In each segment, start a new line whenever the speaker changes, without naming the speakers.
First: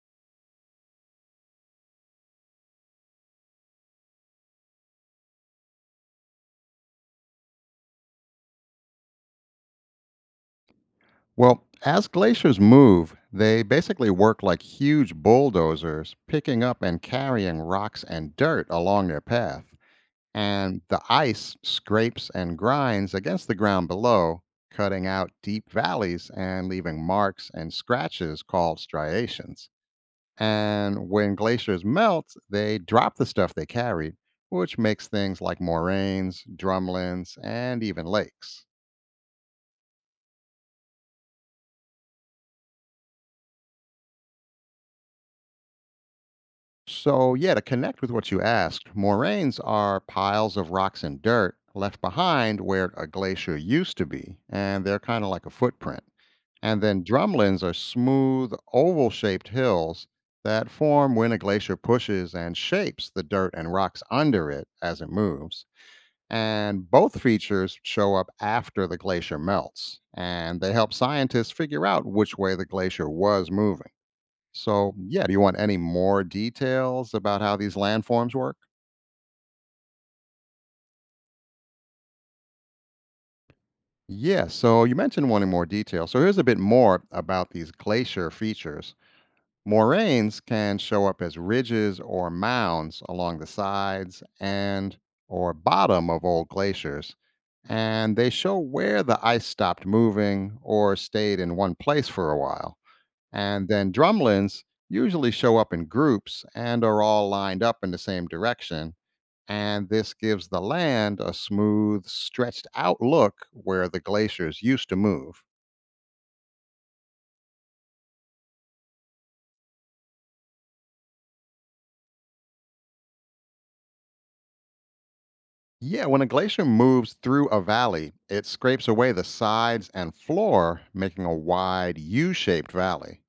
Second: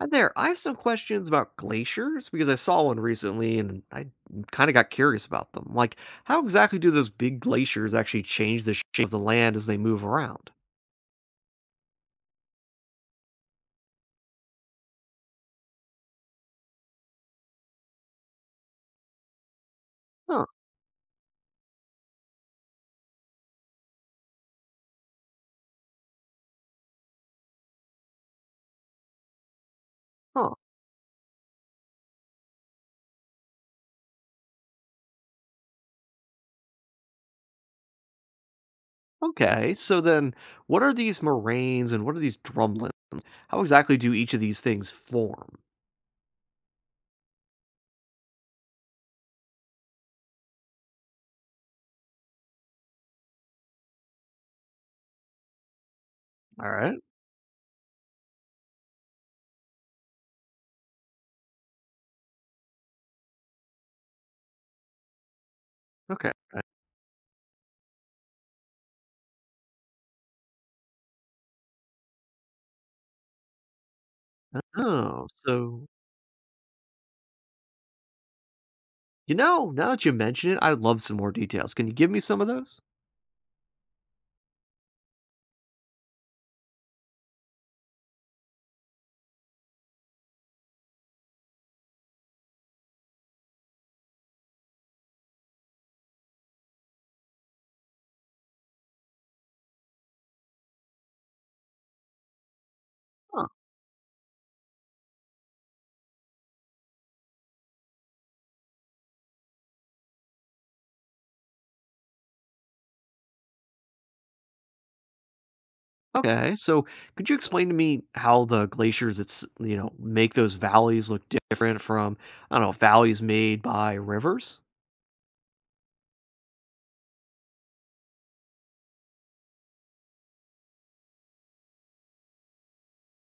Hi there. I have some questions about glaciers because I saw one recently and I kind of got curious about them. Like, how exactly do those big glaciers actually change the shape of the land as they move around?
Well, as glaciers move, they basically work like huge bulldozers, picking up and carrying rocks and dirt along their path.
Huh,
And the ice scrapes and grinds against the ground below, cutting out deep valleys and leaving marks and scratches called striations.
huh.
And when glaciers melt, they drop the stuff they carried, which makes things like moraines, drumlins, and even lakes.
Okay, so then what are these moraines and what are these drumlins? How exactly do each of these things form?
So, yeah, to connect with what you asked, moraines are piles of rocks and dirt left behind where a glacier used to be, and they're kind of like a footprint.
All
And
right,
then drumlins are smooth, oval shaped hills that form when a glacier pushes and shapes the dirt and rocks under it as it moves.
okay.
And both features show up after the glacier melts, and they help scientists figure out which way the glacier was moving. So, yeah,
Oh,
do you want any
so,
more details about how these landforms work?
you know, now that you mention it, I'd love some more details. Can you give me some of those?
Yeah, so you mentioned wanting more detail. So, here's a bit more about these glacier features. Moraines can show up as ridges or mounds along the sides and or bottom of old glaciers, and they show where the ice stopped moving or stayed in one place for a while. And then drumlins usually show up in groups and are all lined up in the same direction, and this gives the land a smooth, stretched out look where the glaciers used to move.
Okay, so could you explain to me how the glaciers it's make those valleys look different from I don't know valleys made by rivers?
Yeah, when a glacier moves through a valley, it scrapes away the sides and floor, making a wide U shaped valley.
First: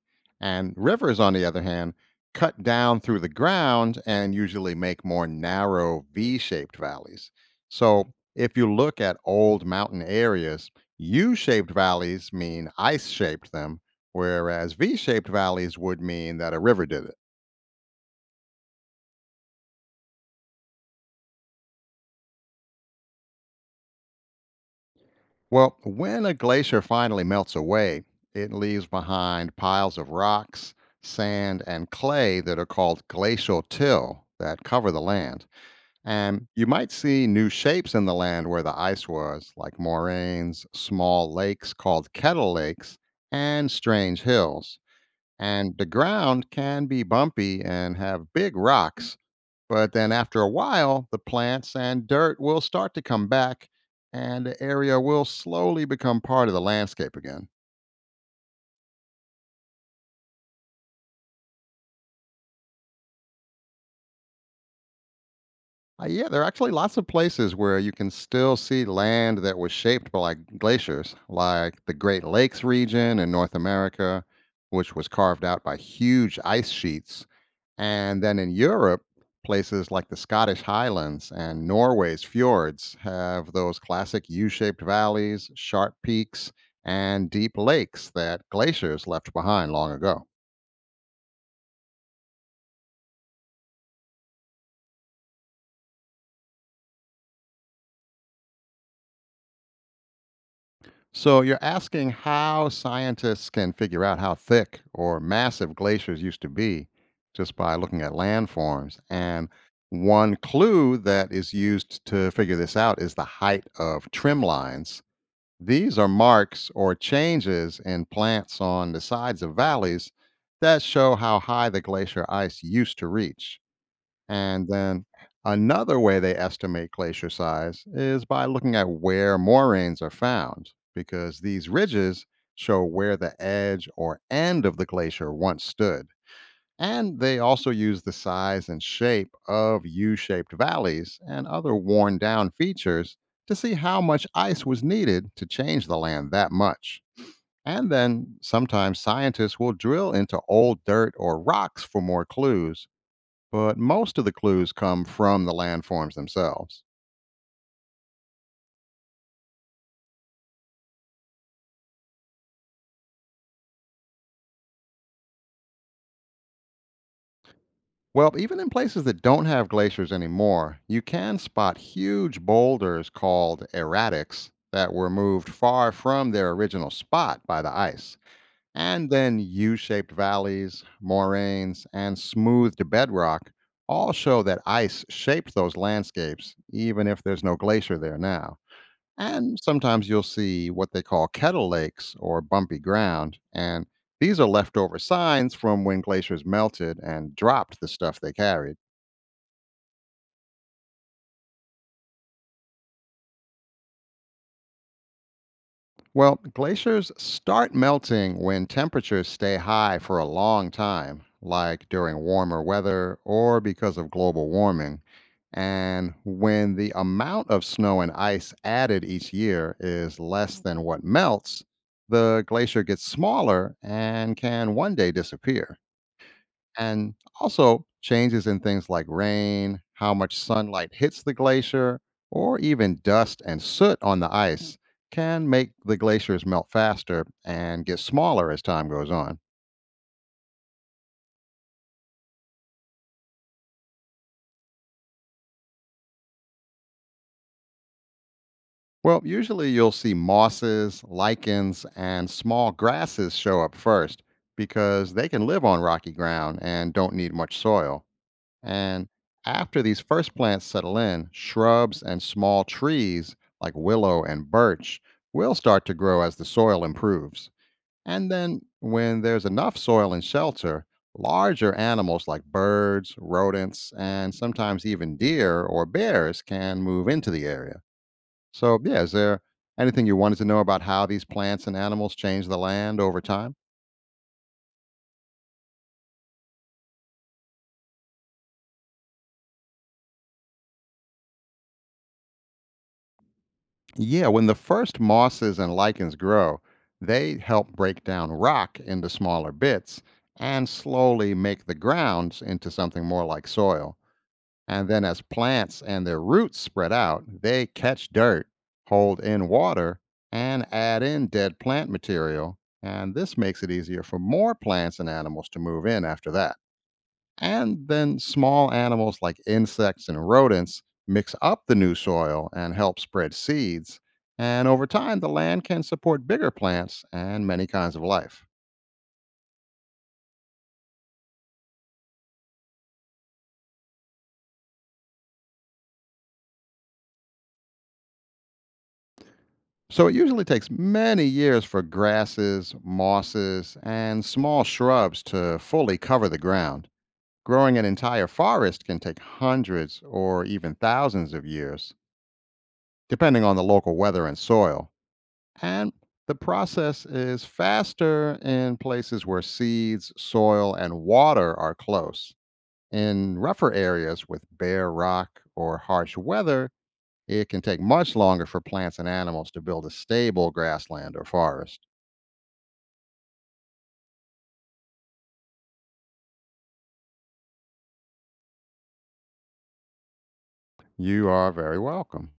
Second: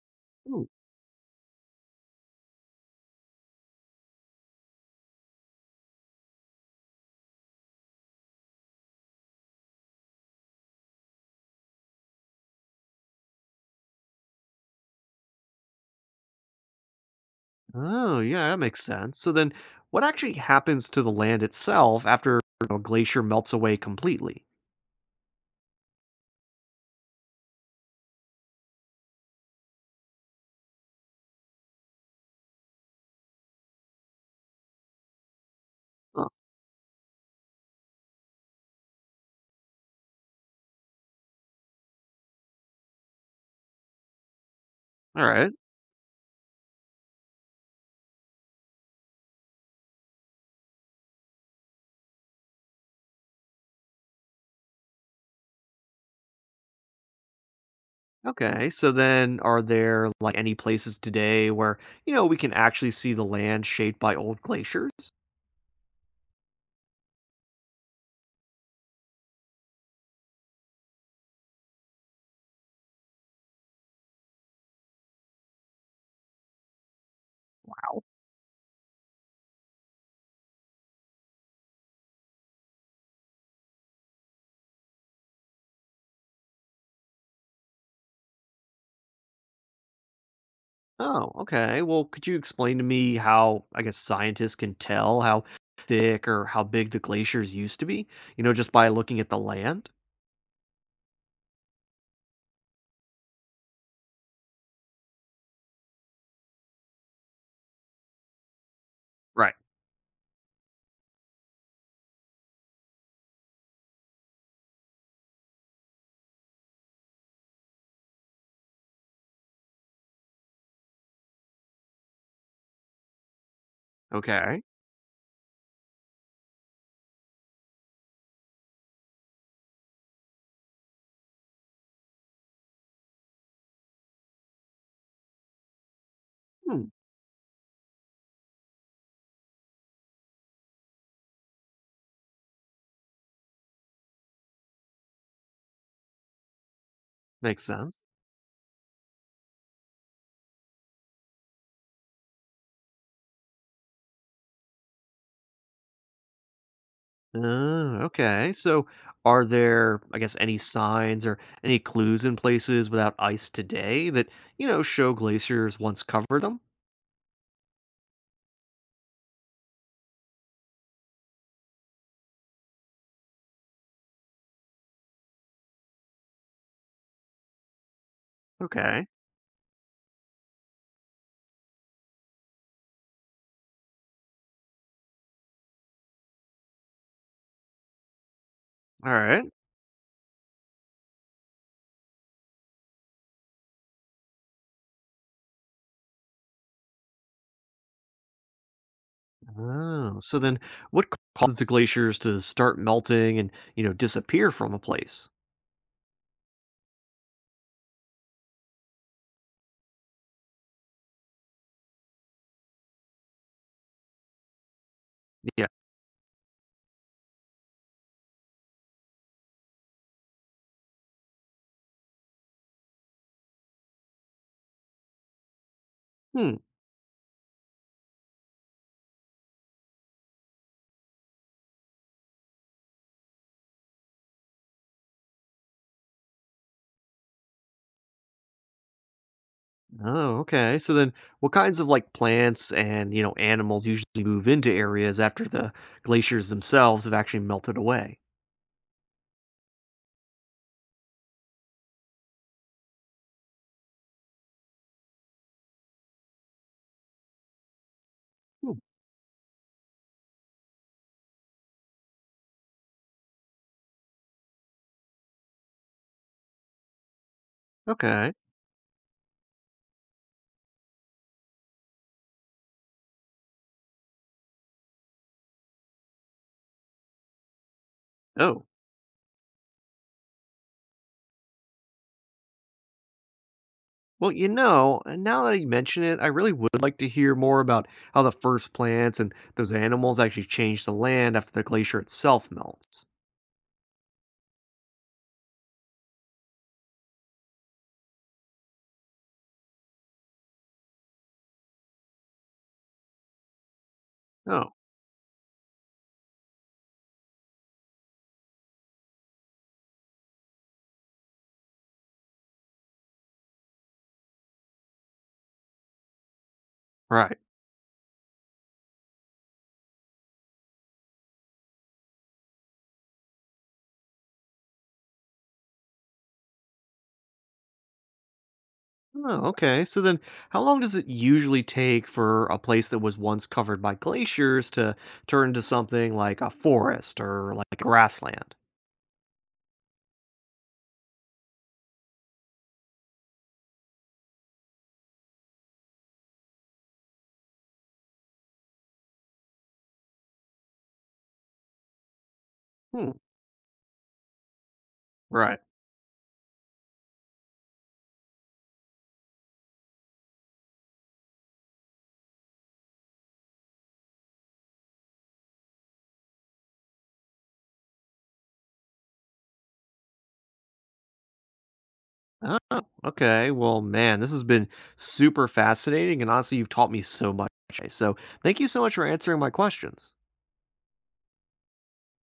Ooh.
And rivers, on the other hand, cut down through the ground and usually make more narrow V shaped valleys. So if you look at old mountain areas, U shaped valleys mean ice shaped them, whereas V shaped valleys would mean that a river did it.
Oh, yeah, that makes sense. So then what actually happens to the land itself after a glacier melts away completely?
Well, when a glacier finally melts away, it leaves behind piles of rocks, sand, and clay that are called glacial till that cover the land.
Huh,
And you might see new shapes in the land where the ice was, like moraines, small lakes called kettle lakes, and strange hills.
all right.
And the ground can be bumpy and have big rocks, but then after a while, the plants and dirt will start to come back and the area will slowly become part of the landscape again.
Okay. So then are there like any places today where, you know, we can actually see the land shaped by old glaciers?
Yeah, there are actually lots of places where you can still see land that was shaped by glaciers, like the Great Lakes region in North America, which was carved out by huge ice sheets. And then in Europe, places like the Scottish Highlands and Norway's fjords have those classic U shaped valleys, sharp peaks, and deep lakes that glaciers left behind long ago.
Oh, okay. Well, could you explain to me how, I guess, scientists can tell how thick or how big the glaciers used to be? You know, just by looking at the land?
So you're asking how scientists can figure out how thick or massive glaciers used to be just by looking at landforms. And
Right.
one clue that is used to figure this out is the height of trim lines. These are marks or changes in plants on the sides of valleys that show how high the glacier ice used to reach.
Okay.
And then another way they estimate glacier size is by looking at where moraines are found, because these ridges show where the edge or end of the glacier once stood.
Hmm.
And they also use the size and shape of U shaped valleys and other worn down features to see how much ice was needed to change the land that much.
Makes
And
sense.
then sometimes scientists will drill into old dirt or rocks for more clues, but most of the clues come from the landforms themselves.
Oh, okay. So, are there, I guess, any signs or any clues in places without ice today that, you know, show glaciers once covered them?
Well, even in places that don't have glaciers anymore, you can spot huge boulders called erratics that were moved far from their original spot by the ice.
Okay.
And then U shaped valleys, moraines, and smoothed bedrock all show that ice shaped those landscapes, even if there's no glacier there now.
All right.
And sometimes you'll see what they call kettle lakes or bumpy ground. And these are leftover signs from when glaciers melted and dropped the stuff they carried.
Oh, so then what caused the glaciers to start melting and, you know, disappear from a place?
Well, glaciers start melting when temperatures stay high for a long time, like during warmer weather or because of global warming.
Yeah.
And when the amount of snow and ice added each year is less than what melts, the glacier gets smaller and can one day disappear.
Hmm.
And also, changes in things like rain, how much sunlight hits the glacier, or even dust and soot on the ice can make the glaciers melt faster and get smaller as time goes on.
Oh, okay. So then what kinds of like plants and, you know, animals usually move into areas after the glaciers themselves have actually melted away?
Well, usually you'll see mosses, lichens, and small grasses show up first because they can live on rocky ground and don't need much soil.
Hmm,
And after these first plants settle in, shrubs and small trees like willow and birch will start to grow as the soil improves. And
okay.
then, when there's enough soil and shelter, larger animals like birds, rodents, and sometimes even deer or bears can move into the area.
Oh.
So, yeah, is there anything you wanted to know about how these plants and animals change the land over time?
Well, you know, now that you mention it, I really would like to hear more about how the first plants and those animals actually change the land after the glacier itself melts.
Yeah, when the first mosses and lichens grow, they help break down rock into smaller bits and slowly make the grounds into something more like soil.
Oh,
And then, as plants and their roots spread out, they catch dirt, hold in water, and add in dead plant material. And this makes it easier for more plants and animals to move in after that.
right.
And then small animals like insects and rodents mix up the new soil and help spread seeds. And over time, the land can support bigger plants and many kinds of life.
Oh, okay. So then how long does it usually take for a place that was once covered by glaciers to turn into something like a forest or like grassland?
So it usually takes many years for grasses, mosses, and small shrubs to fully cover the ground. Growing an entire forest can take hundreds or even thousands of years,
Hmm,
depending on the local weather and soil.
right.
And the process is faster in places where seeds, soil, and water are close. In rougher areas with bare rock or harsh weather, it can take much longer for plants and animals to build a stable grassland or forest.
Oh, okay. Well, man, this has been super fascinating. And honestly, you've taught me so much today. So thank you so much for answering my questions.
You are very welcome.